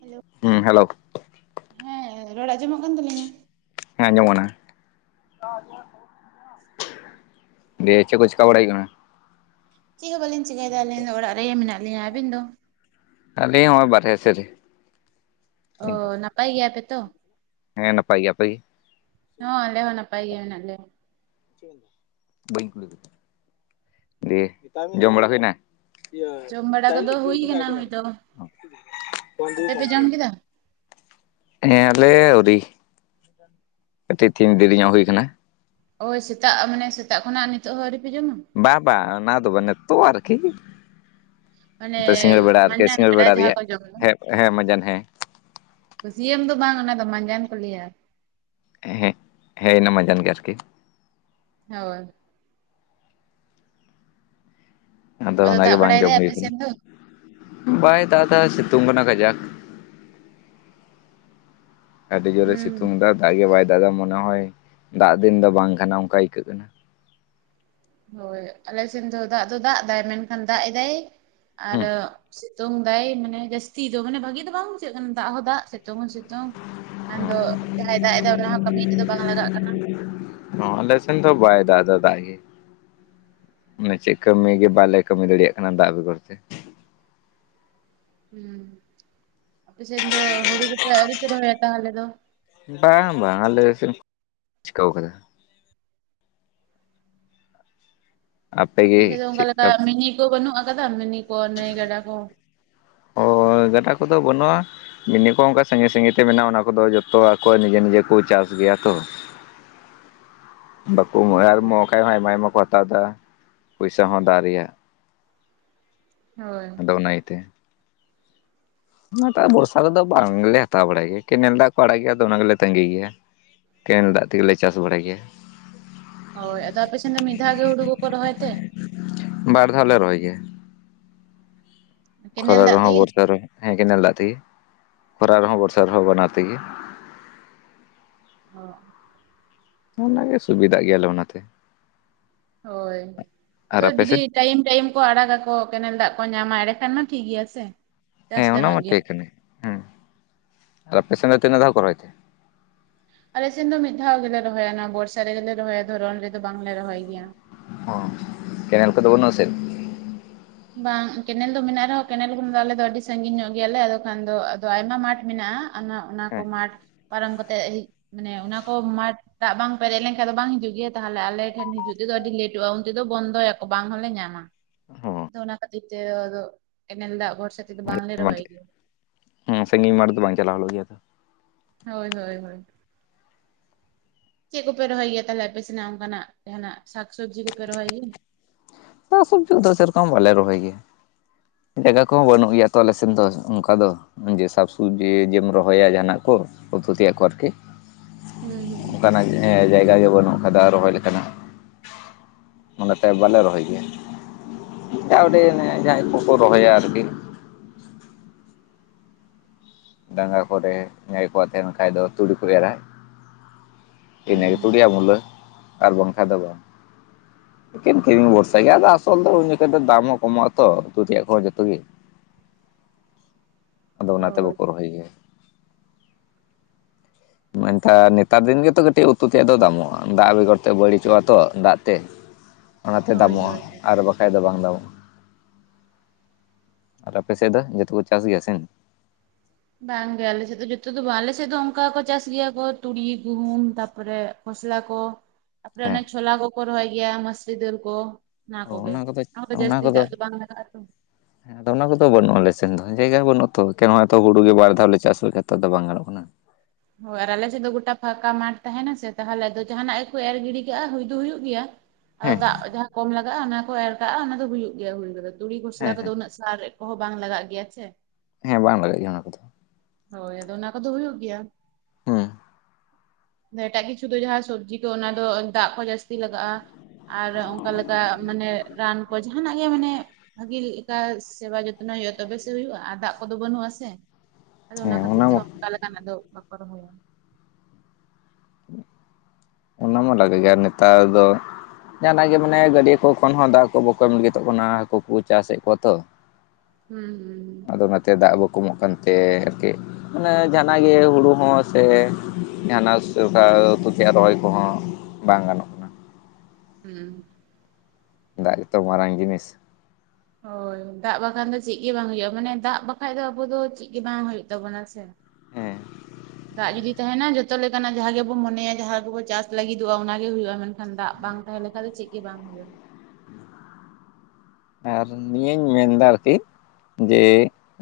Hello. ᱦᱮᱸ hello. ᱦᱮᱸ ᱨᱚᱲ ᱟᱸᱡᱚᱢᱚᱜ ᱠᱟᱱ ᱛᱟᱞᱤᱧᱟ᱾ ᱦᱮᱸ ᱟᱸᱡᱚᱢᱚᱜ ᱠᱟᱱᱟ [unintelligible] [unintelligible] ᱫᱤᱭᱮ ᱪᱮᱫ ᱠᱚ ᱪᱮᱠᱟ ᱵᱟᱲᱟᱭ ᱦᱩᱭᱩ ᱠᱟᱱᱟ? ᱪᱮᱫ ᱦᱚᱸ ᱵᱟᱹᱞᱤᱧ ᱪᱮᱠᱟᱹᱭᱫᱟ ᱟᱹᱞᱤᱧ ᱫᱚ ᱚᱲᱟᱜ ᱨᱮᱜᱮ ᱢᱮᱱᱟᱜ ᱞᱤᱧᱟᱹ ᱟᱹᱵᱤᱱ ᱫᱚ? ᱟᱞᱤᱧ ᱦᱚᱸᱜᱼᱚᱭ ᱵᱟᱨᱦᱮ ᱥᱮᱫ ᱨᱮ ᱚ ᱱᱟᱯᱟᱭ ᱜᱮᱭᱟ ᱯᱮ ᱛᱚ? ᱦᱮᱸ ᱱᱟᱯᱟᱭ ᱜᱮ, ᱟᱯᱮ ᱜᱮ? ᱦᱚᱸ ᱟᱞᱮ ᱦᱚᱸ ᱱᱟᱯᱟᱭ ᱜᱮ ᱢᱮᱱᱟᱜ ᱞᱮᱭᱟ᱾ ᱵᱟᱹᱧ ᱫᱤᱭᱮ ᱡᱚᱢ ᱵᱟᱲᱟ ᱦᱩᱭᱱᱟ? ᱡᱚᱢ ᱵᱟᱲᱟ ᱠᱚᱫᱚ ᱦᱩᱭ ᱠᱟᱱᱟ ᱦᱩᱭ ᱫᱚ ᱟᱯᱮ ᱯᱮ ᱡᱚᱢ ᱠᱮᱫᱟ? [inaudible] ᱦᱮᱸ ᱟᱞᱮ ᱟᱹᱣᱨᱤ ᱠᱟᱹᱴᱤᱡ ᱛᱤᱧ ᱫᱮᱨᱤᱧᱚᱜ ᱦᱩᱭ ᱠᱟᱱᱟ᱾ ᱳᱭ ᱥᱮᱛᱟᱜ ᱢᱟᱱᱮ ᱥᱮᱛᱟᱜ ᱠᱷᱚᱱᱟᱜ ᱱᱤᱛᱚᱜ ᱦᱚᱸ ᱟᱹᱣᱨᱤᱯᱮ ᱡᱚᱢᱟ? ᱵᱟ ᱵᱟ ᱚᱱᱟ ᱫᱚ ᱵᱟ ᱱᱤᱛᱜ ᱟᱨᱠᱤ᱾ ᱢᱟᱱᱮ ᱱᱤ ᱥᱤᱸᱜᱟᱹᱲ ᱵᱮᱲᱟ ᱟᱨᱠᱤ ᱢᱟᱸᱡᱟᱱ ᱥᱤᱸᱜᱟᱹᱲ ᱵᱮᱲᱟ ᱡᱟᱦᱟᱸ ᱨᱮᱭᱟᱜ ᱠᱚ ᱡᱚᱢ ᱫᱚ ᱦᱮ ᱦᱮᱸ ᱢᱟᱡᱟᱱ ᱦᱮᱸ᱾ ᱵᱟᱹᱥᱭᱟᱹᱢ ᱫᱚ ᱵᱟᱝ ᱚᱱᱟ ᱫᱚ ᱢᱟᱸᱡᱟᱱ ᱠᱚ ᱞᱮᱭᱟ᱾ ᱦᱮᱸ ᱦᱮᱸᱤᱱᱟᱹᱢᱟᱡᱟᱱ ᱜᱮ ᱟᱨᱠᱤ᱾ ᱦᱳᱭ ᱟᱫᱚ ᱚᱱᱟᱜᱮ ᱫᱟᱜ ᱵᱟᱝ ᱵᱟᱲᱟᱭ ᱡᱚᱢ ᱫᱟᱭ ᱦᱩᱭ ᱟᱯᱮ ᱠᱟᱱᱟ᱾ ᱥᱮᱱ ᱫᱚ? ᱵᱟᱭ ᱫᱟᱜ ᱫᱟ ᱥᱤᱛᱩᱝ ᱠᱟᱱᱟ ᱠᱟᱡᱟᱠ᱾ ᱟᱹᱰᱤ ᱡᱳᱨᱮ ᱦᱩᱸ ᱥᱤᱛᱩᱝ ᱫᱟ᱾ ᱫᱟᱜ ᱜᱮ ᱵᱟᱭ ᱫᱟᱜ ᱫᱟ ᱢᱚᱱᱮ ᱦᱚᱭ, ᱫᱟᱜ ᱫᱤᱱ ᱫᱚ ᱵᱟᱝ ᱠᱟᱱᱟ ᱚᱱᱠᱟ ᱟᱹᱭᱠᱟᱹᱜ ᱠᱟᱱᱟ᱾ ᱦᱳᱭ ᱟᱞᱮᱥᱮᱱ ᱫᱚ ᱫᱟᱜ ᱫᱚ ᱫᱟᱜ ᱫᱟᱭ ᱢᱮᱱᱠᱷᱟᱱ ᱫᱟᱜ ᱮᱫᱟᱭ ᱟᱨ ᱦᱩᱸ ᱥᱤᱛᱩᱝ ᱫᱟᱭ ᱢᱟᱱᱮ ᱡᱟᱹᱥᱛᱤ ᱫᱚ ᱢᱟᱱᱮ ᱵᱷᱟᱜᱤ ᱫᱚ ᱵᱟᱝ ᱵᱩᱡᱷᱟᱹᱜ ᱠᱟᱱᱟ᱾ ᱫᱟᱜ ᱦᱚᱸ ᱫᱟᱜ ᱥᱤᱛᱩᱝ ᱦᱚᱸ ᱥᱤᱛᱩᱝ᱾ ᱠᱷᱟᱱ ᱫᱚ ᱡᱟᱦᱟᱸᱭ ᱫᱟᱜ ᱮᱫᱟ ᱚᱱᱟᱦ ᱠᱟᱹᱢᱤ ᱛᱮᱫᱚ ᱵᱟᱝ ᱞᱟᱜᱟᱜ ᱠᱟᱱᱟ᱾ ᱦᱚᱸ ᱞᱮᱥᱮᱱ ᱫᱚ ᱵᱟᱭ ᱫᱟᱜ ᱫᱟ ᱫᱟᱜ ᱜᱮ᱾ ᱢᱟᱱᱮ ᱪᱮᱫ ᱠᱟᱹᱢᱤ ᱜᱮ ᱵᱟᱞᱮ ᱠᱟᱹᱢᱤ ᱫᱟᱲᱮᱭᱟᱜ ᱠᱟᱱᱟ ᱫᱟᱜ ᱵᱮᱜᱚᱨ ᱛᱮ᱾ ᱦᱩᱸ, ᱟᱯᱮ ᱥᱮᱱ ᱫᱚ ᱦᱩᱲᱩ ᱠᱚᱯᱮ ᱟᱹᱣᱨᱤᱯᱮ ᱨᱚᱦᱚᱭᱟ ᱛᱟᱦᱞᱮ ᱫᱚ᱾ ᱵᱟᱝ ᱵᱟᱝ ᱟᱞᱮ ᱥᱮᱫ ᱫᱚ ᱪᱤᱠᱟᱹᱣ ᱠᱟᱫᱟ᱾ ᱟᱯᱮᱥᱮᱫ ᱟᱯᱮᱜᱮ ᱫᱚ ᱚᱝᱠᱟ ᱞᱮᱠᱟ ᱪᱮᱫᱠᱟ ᱢᱤᱱᱤ ᱠᱚ ᱵᱟᱹᱱᱩᱜ ᱠᱟᱫᱟ ᱢᱤᱱᱤ ᱠᱚ ᱱᱟᱹᱭ ᱜᱟᱰᱟ ᱠᱚ᱾ ᱚ ᱜᱟᱰᱟ ᱠᱚᱫᱚ ᱵᱟᱹᱱᱩᱜᱼᱟ᱾ ᱢᱤᱱᱤ ᱠᱚ ᱚᱱᱠᱟ ᱥᱟᱸᱜᱤᱧ ᱥᱟᱸᱜᱤᱧ ᱛᱮ ᱢᱮᱱᱟᱜᱼᱟ ᱚᱱᱟ ᱠᱚᱫᱚ ᱡᱚᱛᱚ ᱟᱠᱚᱣᱟᱜ ᱱᱤᱡᱮ ᱱᱤᱡᱮ ᱠᱚ ᱪᱟᱥ ᱜᱮᱭᱟ ᱛᱚ᱾ [unintelligible] ᱵᱟᱠᱚ ᱮᱢᱚᱜᱼᱟ ᱟᱨ ᱮᱢᱚᱜ ᱠᱷᱟᱱ ᱦᱚᱸ ᱟᱭᱢᱟ ᱟᱭᱢᱟ ᱠᱚ ᱦᱟᱛᱟᱣ ᱫᱟ ᱯᱚᱭᱥᱟ ᱦᱚᱸ ᱫᱟᱜ ᱨᱮᱭᱟᱜ᱾ ᱦᱳᱭ। ᱟᱫᱚ ᱚᱱᱟ ᱤᱭᱟᱹᱛᱮ ᱚᱱᱟ ᱫᱟᱜ ᱵᱚᱨᱥᱟ ᱨᱮᱫᱚ ᱵᱟᱝᱞᱮ ᱦᱟᱛᱟᱣ ᱵᱟᱲᱟᱭ ᱜᱮᱭᱟ ᱠᱮᱱᱮᱞ ᱫᱟᱜ ᱠᱚ ᱟᱲᱟᱜ ᱜᱮᱭᱟ ᱟᱫᱚ ᱚᱱᱟ ᱜᱮᱞᱮ ᱛᱟᱸᱜᱤ ᱜᱮᱭᱟ। ᱠᱮᱱᱮᱞ ᱫᱟᱜ ᱛᱮᱜᱮᱞᱮ ᱪᱟᱥ ᱵᱟᱲᱟᱭ ᱜᱮᱭᱟ। ᱦᱳᱭ ᱟᱫᱚ ᱟᱯᱮ ᱥᱮᱛ ᱫᱚ ᱢᱤᱫᱫᱷᱟᱣ ᱜᱮ ᱦᱩᱲᱩ ᱫᱚᱠᱚ ᱨᱚᱦᱚᱭ ᱛᱮ? ᱵᱟᱨ ᱫᱷᱟᱣ ᱞᱮ ᱨᱚᱦᱚᱭ ᱜᱮᱭᱟ। ᱠᱮᱱᱮᱞ ᱠᱷᱚᱨᱟ ᱫᱟᱜ ᱨᱮᱦᱚᱸ ᱛᱮᱜᱮ ᱵᱚᱨᱥᱟ ᱨᱮᱦᱚᱸ ᱦᱮᱸ ᱠᱮᱱᱮᱞ ᱫᱟᱜ ᱛᱮᱜᱮ ᱠᱷᱚᱨᱟ ᱨᱮᱦᱚᱸ ᱵᱚᱨᱥᱟ ᱨᱮᱦᱚᱸ ᱵᱟᱱᱟᱨ ᱛᱮᱜᱮ। ᱚ। ᱚᱱᱟᱜᱮ ᱥᱩᱵᱤᱫᱟᱜ ᱜᱮᱭᱟᱞᱮ ᱚᱱᱟᱛᱮ। ᱦᱳᱭ ᱟᱨ ᱟᱫᱚ ᱡᱩᱫᱤ ᱟᱯᱮᱥᱮᱫ ᱴᱟᱭᱤᱢ ᱴᱟᱭᱤᱢ ᱠᱚ ᱟᱲᱟᱜᱟᱠᱚ ᱠᱮᱱᱮᱞ ᱫᱟᱜ ᱠᱚ ᱧᱟᱢᱟ ᱮᱸᱰᱮ ᱠᱷᱟᱱ ᱢᱟ ᱴᱷᱤᱠ ᱜᱮᱭᱟ ᱥᱮ। ᱪᱟᱥ ᱦᱮᱸ ᱚᱱᱟ ᱢᱟ ᱜᱟᱱᱚᱜ ᱜᱮᱭᱟ ᱴᱷᱤᱠ ᱠᱟᱱᱮ ᱚᱸ ᱟᱨᱚ ᱯᱮᱥᱮᱱᱴ ᱫᱚ ᱛᱤᱱᱟᱹᱜ ᱫᱷᱟᱣ ᱠᱚ ᱨᱚᱦᱚᱭ ᱛᱮ? ᱟᱞᱮ ᱥᱮᱱ ᱫᱚ ᱢᱤᱫ ᱫᱷᱟᱣ ᱜᱮᱞᱮ ᱨᱚᱦᱚᱭᱟ ᱚᱱᱟ ᱵᱚᱨᱥᱟ ᱨᱮᱜᱮ ᱞᱮ ᱨᱚᱦᱚᱭᱟ ᱫᱷᱚᱨᱚᱱ ᱨᱮᱫᱚ ᱵᱟᱝ ᱞᱮ ᱨᱚᱦᱚᱭ ᱜᱮᱭᱟ। ᱚ ᱠᱮᱱᱮᱞ ᱠᱚᱫᱚ ᱵᱚᱱᱩᱜᱼᱟ ᱥᱮ? ᱵᱟᱝ ᱠᱮᱱᱮᱞ ᱫᱚ ᱢᱮᱱᱟᱜ ᱨᱮᱦᱚᱸ ᱠᱮᱱᱮᱞ ᱠᱷᱚᱱ ᱫᱚ ᱟᱞᱮ ᱫᱚ ᱟᱹᱰᱤ ᱥᱟᱺᱜᱤᱧ ᱧᱚᱜ ᱜᱮᱭᱟᱞᱮ ᱟᱫᱚ ᱠᱷᱟᱱ ᱫᱚ ᱟᱫᱚ ᱟᱭᱢᱟ ᱢᱟᱴᱷ ᱢᱮᱱᱟᱜᱼᱟ। ᱚᱱᱟ ᱚᱱᱟ ᱠᱚ ᱦᱮᱸ ᱢᱟᱴ ᱯᱟᱨᱚᱢ ᱠᱟᱛᱮᱜ ᱢᱟᱱᱮ ᱚᱱᱟ ᱠᱚ ᱢᱟᱴ ᱫᱟᱜ ᱵᱟᱝ ᱯᱮᱨᱮᱡ ᱞᱮᱱᱠᱷᱟᱱᱡ ᱫᱚ ᱵᱟᱝ ᱦᱤᱡᱩᱜ ᱫᱟᱜ ᱵᱟᱝ ᱯᱮᱨᱮᱡ ᱞᱮᱱᱠᱷᱟᱡ ᱫᱚ ᱵᱟᱝ ᱦᱤᱡᱩᱜ ᱜᱮᱭᱟ ᱛᱟᱦᱞᱮ ᱟᱞᱮ ᱴᱷᱮᱱ ᱦᱤᱡᱩᱜ ᱛᱮᱫᱚ ᱟᱹᱰᱤ ᱞᱮᱴᱚᱜᱼᱟ ᱩᱱᱛᱮᱫᱚ ᱵᱚᱱᱫᱚᱭᱟᱠᱚ ᱵᱟᱝ ᱦᱚᱸᱞᱮ ᱧᱟᱢᱟ। ᱦᱚᱸ। ᱟᱫᱚ ᱚᱱᱟ ᱠᱷᱟᱹᱛᱤᱨ ᱛᱮ ᱟᱫᱚ ᱠᱮᱱᱮᱞ ᱫᱟᱜ ᱵᱷᱚᱨᱥᱟ ᱛᱮᱫᱚ ᱵᱟᱝ ᱞᱮ ᱨᱚᱦᱚᱭ ᱜᱮᱭᱟ। ᱦᱩᱸ ᱥᱟᱺᱜᱤᱧ ᱢᱟᱴ ᱫᱚ ᱵᱟᱝ ᱪᱟᱞᱟᱣ ᱦᱩᱭᱩᱜ ᱜᱮᱭᱟ ᱛᱚ। ᱦᱳᱭ ᱦᱳᱭ ᱦᱳᱭ। ᱪᱮᱜ ᱠᱚᱯᱮ ᱨᱚᱦᱚᱭ ᱜᱮᱭᱟ ᱛᱟᱦᱞᱮ ᱟᱯᱮ ᱥᱮᱱᱟᱜ ᱚᱱᱠᱟᱱᱟᱜ ᱡᱟᱦᱟᱱᱟᱜ ᱥᱟᱠ ᱥᱚᱵᱽᱡᱤ ᱠᱚᱯᱮ ᱨᱚᱦᱚᱭ ᱜᱮᱭᱟ? ᱥᱟᱠ ᱥᱚᱵᱽᱡᱤ ᱫᱚ ᱥᱮᱨᱚᱠᱚᱢ ᱵᱟᱞᱮ ᱨᱚᱦᱚᱭ ᱜᱮᱭᱟ। ᱡᱟᱭᱜᱟ ᱠᱚᱦᱚᱸ ᱵᱟᱹᱱᱩᱜ ᱜᱮᱭᱟ ᱛᱚ ᱟᱞᱮᱥᱮᱱ ᱫᱚ ᱚᱱᱠᱟ ᱫᱚ। ᱡᱮ ᱥᱟᱠᱼᱥᱚᱵᱽᱡᱤ ᱡᱮᱢ ᱨᱚᱦᱚᱭᱟ ᱡᱟᱦᱟᱱᱟᱜ ᱠᱚ ᱩᱛᱩ ᱛᱮᱭᱟᱜ ᱠᱚ ᱟᱨᱠᱤ। ᱦᱩᱸ ᱦᱩᱸ। ᱚᱱᱠᱟᱱᱟᱜ ᱮᱸ ᱡᱟᱭᱜᱟ ᱜᱮ ᱵᱟᱹᱱᱩᱜ ᱟᱠᱟᱫᱟ ᱨᱚᱦᱚᱭ ᱞᱮᱠᱟᱱᱟᱜ। ᱚᱱᱟ ᱛᱮ ᱵᱟᱞᱮ ᱨᱚᱦᱚᱭ ᱜᱮᱭᱟ, ᱡᱟ ᱚ ᱩᱰᱤᱡ ᱚᱱᱮ ᱡᱟᱦᱟᱸᱭ ᱠᱚᱠᱚ ᱨᱚᱦᱚᱭᱟ ᱟᱨᱠᱤ। ᱰᱟᱸᱜᱟ ᱠᱚᱨᱮ ᱡᱟᱸᱦᱟᱭ ᱠᱚᱣᱟᱜ ᱛᱮᱦᱮᱱ ᱠᱷᱟᱡ ᱫᱚ ᱛᱩᱲᱤ ᱠᱚ ᱮᱨᱟ। ᱦᱩᱸ ᱤᱱᱟᱹᱜᱮ ᱦᱩᱸ ᱛᱩᱲᱤ ᱟᱨ ᱢᱩᱞᱟᱹ ᱟᱨ ᱵᱟᱝ ᱠᱷᱟᱱ ᱫᱚ ᱵᱟᱝ। ᱮᱠᱮᱱ ᱠᱤᱨᱤᱧ ᱵᱷᱚᱨᱥᱟ ᱜᱮᱭᱟ ᱟᱫᱚ ᱟᱥᱚᱞ ᱫᱚ ᱩᱱ ᱡᱚᱠᱷᱚᱱ ᱫᱚ ᱫᱟᱢ ᱦᱚᱸ ᱠᱚᱢᱚᱜ ᱟᱛᱚ ᱩᱛᱩ ᱨᱮᱭᱟᱜ ᱠᱚᱦᱚᱸ ᱡᱚᱛᱚ ᱜᱮ। ᱟᱫᱚ ᱚᱱᱟ ᱛᱮ ᱦᱳᱭ ᱵᱟᱠᱚ ᱨᱚᱦᱚᱭ ᱜᱮᱭᱟ। ᱢᱮᱱ ᱠᱷᱟᱱ ᱱᱮᱛᱟᱨ ᱫᱤᱱ ᱜᱮᱛᱚ ᱠᱟᱹᱴᱤᱡ ᱩᱛᱩ ᱛᱮᱭᱟᱜ ᱫᱚ ᱫᱟᱢᱚᱜᱼᱟ, ᱫᱟᱜ ᱵᱮᱜᱚᱨ ᱛᱮ ᱵᱟᱹᱲᱤᱡᱚᱜᱼᱟ ᱛᱚ ᱫᱟᱜ ᱛᱮ। [unintelligible] ᱚᱱᱟᱛᱮ ᱫᱟᱢᱚᱜᱼᱟ ᱦᱳᱭ ᱟᱨ ᱵᱟᱠ ᱵᱟᱠᱷᱟᱡ ᱫᱚ ᱵᱟᱝ ᱫᱟᱢᱚᱜᱼᱟ ᱟᱨ ᱟᱯᱮ ᱥᱮᱜ ᱫᱚ ᱡᱚᱛᱚ ᱠᱚ ᱪᱟᱥ ᱜᱮᱭᱟ ᱥᱮ? ᱵᱟᱝᱜᱮ ᱟᱞᱮᱥᱮᱜ ᱫᱚ ᱡᱚᱛᱚ ᱫᱚ ᱵᱟᱝ ᱟᱞᱮᱥᱮᱜ ᱫᱚ ᱚᱱᱠᱟ ᱠᱚ ᱪᱟᱥ ᱜᱮᱭᱟ ᱠᱚ ᱛᱩᱲᱤ ᱜᱩᱦᱩᱢ ᱛᱟᱯᱚᱨᱮ ᱢᱚᱥᱞᱟ ᱠᱚ ᱛᱟᱯᱚᱨᱮ ᱚᱱᱮ ᱦᱮᱸ ᱪᱷᱚᱞᱟ ᱠᱚᱠᱚ ᱨᱚᱦᱚᱭ ᱜᱮᱭᱟ ᱢᱟᱥᱨᱤ ᱫᱟᱹᱞ ᱠᱚ। ᱚᱱᱟ ᱠᱚᱜᱮ ᱚᱱᱟ ᱠᱚᱫᱚ ᱡᱟᱥᱛᱤ ᱫᱟᱜ ᱫᱚ ᱵᱟᱝ ᱞᱟᱜᱟᱜ ᱟᱛᱚ। ᱦᱮᱸ। ᱟᱫᱚ ᱚᱱᱟ ᱠᱚᱫᱚ ᱵᱟᱹᱱᱩᱜᱼᱟ ᱟᱞᱮ ᱥᱮᱱ ᱫᱚ ᱡᱟᱭᱜᱟ ᱦᱚᱸ ᱵᱟᱹᱱᱩᱜᱼᱟ ᱛᱚ ᱮᱠᱮᱱ ᱦᱚᱸᱜ-ᱚᱭ ᱛᱚ ᱜᱩᱲᱩ ᱜᱮ ᱵᱟᱨ ᱫᱷᱟᱣ ᱞᱮ ᱪᱟᱥ ᱨᱮᱜᱮ ᱛᱚ ᱟᱫᱚ ᱵᱟᱝ ᱜᱟᱱᱚᱜ ᱠᱟᱱᱟ। ᱦᱳᱭ ᱟᱨ ᱟᱞᱮᱥᱮᱡ ᱫᱚ ᱜᱚᱴᱟ ᱯᱷᱟᱸᱠᱟ ᱢᱟᱴ ᱛᱟᱦᱮᱱᱟ ᱥᱮ ᱛᱟᱦᱞᱮ ᱫᱚ ᱡᱟᱦᱟᱱᱟᱜ ᱜᱮᱠᱚ ᱮᱨ ᱜᱤᱰᱤ ᱠᱟᱜᱼᱟ ᱦᱩᱭ ᱫᱚ ᱦᱩᱭᱩᱜ ᱜᱮᱭᱟ ᱟᱫᱚ ᱦᱮᱸ ᱫᱟᱜ ᱡᱟᱦᱟᱸ ᱠᱚᱢ ᱞᱟᱜᱟᱜᱼᱟ ᱚᱱᱟ ᱠᱚ ᱮᱨ ᱠᱟᱜᱼᱟ ᱚᱱᱟ ᱫᱚ ᱦᱩᱭᱩᱜ ᱜᱮᱭᱟ ᱦᱩᱭ ᱠᱚᱫᱚ ᱛᱩᱲᱤ ᱠᱷᱚᱥᱞᱟ ᱦᱮᱸ ᱠᱚᱫᱚ ᱩᱱᱟᱹᱜ ᱥᱟᱨ ᱮᱜ ᱠᱚᱦᱚᱸ ᱵᱟᱝ ᱞᱟᱜᱟᱜ ᱜᱮᱭᱟ ᱪᱮ। ᱦᱮᱸ ᱵᱟᱝ ᱞᱟᱜᱟᱜ ᱜᱮᱭᱟ ᱚᱱᱟ ᱠᱚᱫᱚ। ᱦᱳᱭ ᱟᱫᱚ ᱚᱱᱟ ᱠᱚᱫᱚ ᱦᱩᱭᱩᱜ ᱜᱮᱭᱟ। ᱦᱩᱸ। ᱱᱮ ᱮᱴᱟᱜ ᱠᱤᱪᱷᱩ ᱫᱚ ᱡᱟᱦᱟᱸ ᱥᱚᱵᱽᱡᱤ ᱠᱚ ᱚᱱᱟ ᱫᱚ ᱫᱟᱜ ᱠᱚ ᱡᱟᱹᱥᱛᱤ ᱞᱟᱜᱟᱜᱼᱟ। ᱟᱨ ᱚᱝᱠᱟ ᱞᱮᱠᱟ ᱢᱟᱱᱮ ᱨᱟᱱ ᱠᱚ ᱡᱟᱼᱼ ᱡᱟᱦᱟᱱᱟᱜ ᱜᱮ ᱢᱟᱱᱮ ᱵᱷᱟᱜᱤ ᱞᱮᱠᱟ ᱥᱮᱵᱟ ᱡᱚᱛᱱᱚᱭ ᱦᱩᱭᱩᱜᱼᱟ ᱛᱚᱵᱮ ᱥᱮ ᱦᱩᱭᱩᱜᱼᱟ ᱟᱨ ᱫᱟᱜ ᱠᱚᱫᱚ ᱵᱟᱹᱱᱩᱜᱼᱟ ᱥᱮᱼᱼ ᱟᱫᱚ ᱦᱮᱸ ᱚᱱᱟ ᱠᱷᱟᱹᱛᱤᱨ ᱛᱮ ᱢᱟ ᱚᱱᱠᱟ ᱞᱮᱠᱟᱱᱟᱜ ᱫᱚ ᱵᱟᱠᱚ ᱨᱚᱦᱚᱭᱟ᱾ ᱚᱱᱟ ᱢᱟ ᱞᱟᱜᱮ ᱜᱮ ᱟᱨ ᱱᱮᱛᱟᱨ ᱫᱚ ᱡᱟᱦᱟᱱᱟᱜ ᱜᱮ ᱢᱟᱱᱮ ᱜᱟᱹᱰᱭᱟᱹ ᱠᱚ ᱠᱷᱚᱱ ᱦᱚᱸ ᱫᱟᱜ ᱠᱚ ᱵᱟᱠᱚ ᱮᱢ ᱞᱟᱹᱜᱤᱫᱚᱜ ᱠᱟᱱᱟ ᱦᱟᱹᱠᱩ ᱠᱚ ᱪᱟᱥᱮᱜ ᱠᱚᱣᱟ ᱛᱚ᱾ ᱦᱩᱸ ᱦᱩᱸ᱾ ᱟᱫᱚ ᱚᱱᱟᱛᱮ ᱫᱟᱜ ᱵᱟᱠᱚ ᱮᱢᱚᱜ ᱠᱟᱱᱛᱮ ᱟᱨᱠᱤᱼᱼ ᱢᱟᱱᱮ ᱡᱟᱦᱟᱱᱟᱜ ᱜᱮ ᱦᱩᱲᱩ ᱦᱚᱸ ᱥᱮ ᱡᱟᱦᱟᱱᱟᱜ ᱥᱮ ᱚᱠᱟ ᱩᱛᱩ ᱛᱮᱭᱟᱜ ᱨᱚᱦᱚᱭᱼᱼ ᱠᱚ ᱦᱚᱸ ᱵᱟᱝ ᱜᱟᱱᱚᱜ ᱠᱟᱱᱟ ᱦᱩᱸ, ᱫᱟᱜ ᱜᱮ ᱛᱚ ᱢᱟᱨᱟᱝ ᱡᱤᱱᱤᱥ, ᱦᱳᱭ, ᱫᱟᱜ ᱵᱟᱠᱷᱟᱱ ᱫᱚ ᱪᱮᱫ ᱜᱮ ᱵᱟᱝ ᱦᱳᱭᱳᱜ ᱢᱟᱱᱮ ᱫᱟᱜ ᱵᱟᱠᱷᱟᱡ ᱫᱚ ᱟᱵᱚ ᱫᱚ ᱪᱮᱫ ᱜᱮ ᱵᱟᱝ ᱦᱳᱭᱳᱜ ᱛᱟᱵᱚᱱᱟ ᱥᱮ, ᱦᱮᱸ ᱫᱟᱜ ᱡᱩᱫᱤ ᱛᱟᱦᱮᱱᱟ ᱡᱚᱛᱚ ᱞᱮᱠᱟᱱᱟᱜ ᱡᱟᱦᱟᱸ ᱜᱮ ᱵᱚ ᱢᱚᱱᱮᱭᱟ ᱡᱟᱦᱟᱸ ᱠᱚ ᱵᱚ ᱪᱟᱥ ᱞᱟᱹᱜᱤᱫᱚᱜᱼᱟ, ᱚᱱᱟ ᱜᱮ ᱦᱩᱭᱩᱜᱼᱟ ᱢᱮᱱ ᱠᱷᱟᱱ ᱫᱟᱜ ᱵᱟᱝ ᱛᱟᱦᱚᱞᱮ ᱠᱷᱟᱱ ᱫᱚ ᱪᱮᱫ ᱜᱮ ᱵᱟᱝ ᱦᱩᱭᱩᱜᱼᱟ ᱾ ᱟᱨ ᱱᱤᱭᱟᱹᱧ ᱢᱮᱱᱫᱟ ᱟᱨᱠᱤ, ᱡᱮ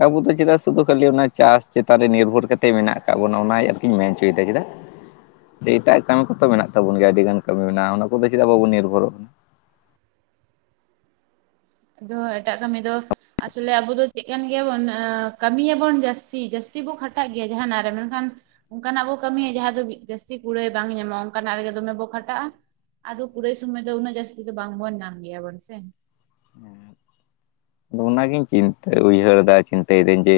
ᱟᱵᱚ ᱫᱚ ᱪᱮᱫᱟᱜ ᱥᱩᱫᱩ ᱠᱷᱟᱹᱞᱤ ᱚᱱᱟ ᱪᱟᱥ ᱪᱮᱛᱟᱱ ᱨᱮ ᱱᱤᱨᱵᱷᱚᱨ ᱠᱟᱛᱮᱫ ᱢᱮᱱᱟᱜ ᱟᱠᱟᱫ ᱵᱚᱱᱟ ᱚᱱᱟ ᱟᱨᱠᱤᱧ ᱢᱮᱱ ᱪᱚᱭᱮᱫᱟ ᱪᱮᱫᱟᱜ? [unintelligible] ᱡᱮ ᱮᱴᱟᱜ ᱠᱟᱹᱢᱤ ᱠᱚ ᱛᱚ ᱢᱮᱱᱟᱜ ᱛᱟᱵᱚᱱ ᱜᱮᱭᱟ ᱟᱹᱰᱤ ᱜᱟᱱ ᱠᱟᱹᱢᱤ ᱢᱮᱱᱟᱜᱼᱟ ᱚᱱᱟ ᱠᱚ ᱫᱚ ᱪᱮᱫᱟᱜ ᱵᱟᱵᱚᱱ ᱱᱤᱨᱵᱷᱚᱨᱚᱜ? ᱟᱫᱚ ᱦᱟᱸᱜ ᱮᱴᱟᱜ ᱠᱟᱹᱢᱤ ᱫᱚ, ᱟᱥᱚᱞᱮ ᱟᱵᱚ ᱫᱚ ᱪᱮᱫ ᱠᱟᱱ ᱜᱮᱭᱟ ᱵᱚᱱ ᱠᱟᱹᱢᱤᱭᱟ ᱵᱚᱱ ᱡᱟᱹᱥᱛᱤ ᱡᱟᱹᱥᱛᱤ ᱵᱚ ᱠᱷᱟᱴᱟᱜ ᱜᱮᱭᱟ ᱡᱟᱦᱟᱱᱟᱜ ᱨᱮ ᱢᱮᱱ ᱠᱷᱟᱱ ᱚᱝᱠᱟᱱᱟᱜ ᱵᱚ ᱠᱟᱹᱢᱤᱭᱟ ᱡᱟᱦᱟᱸ ᱫᱚ ᱡᱟᱹᱥᱛᱤ ᱠᱩᱲᱟᱹᱭ ᱵᱟᱝ ᱧᱟᱢᱚᱜᱼᱟ, ᱚᱝᱠᱟᱱᱟᱜ ᱨᱮ ᱜᱮ ᱫᱚᱢᱮ ᱵᱚ ᱠᱷᱟᱴᱟᱜᱼᱟ ᱾ ᱟᱫᱚ ᱠᱩᱲᱟᱹᱭ ᱥᱩᱢᱟᱹᱭ ᱫᱚ ᱩᱱᱟᱹᱜ ᱡᱟᱥᱛᱤ ᱫᱚ ᱵᱟᱝ ᱵᱚᱱ ᱧᱟᱢ ᱜᱮᱭᱟ ᱵᱚᱱ ᱥᱮ ᱾ ᱠᱟᱱᱟ ᱟᱫᱚ ᱚᱱᱟ ᱜᱤᱧ ᱪᱤᱱᱛᱟᱹ ᱩᱭᱦᱟᱹᱨ ᱫᱟ ᱪᱤᱱᱛᱟᱹᱭᱮᱫᱟᱹᱧ ᱡᱮᱼᱼ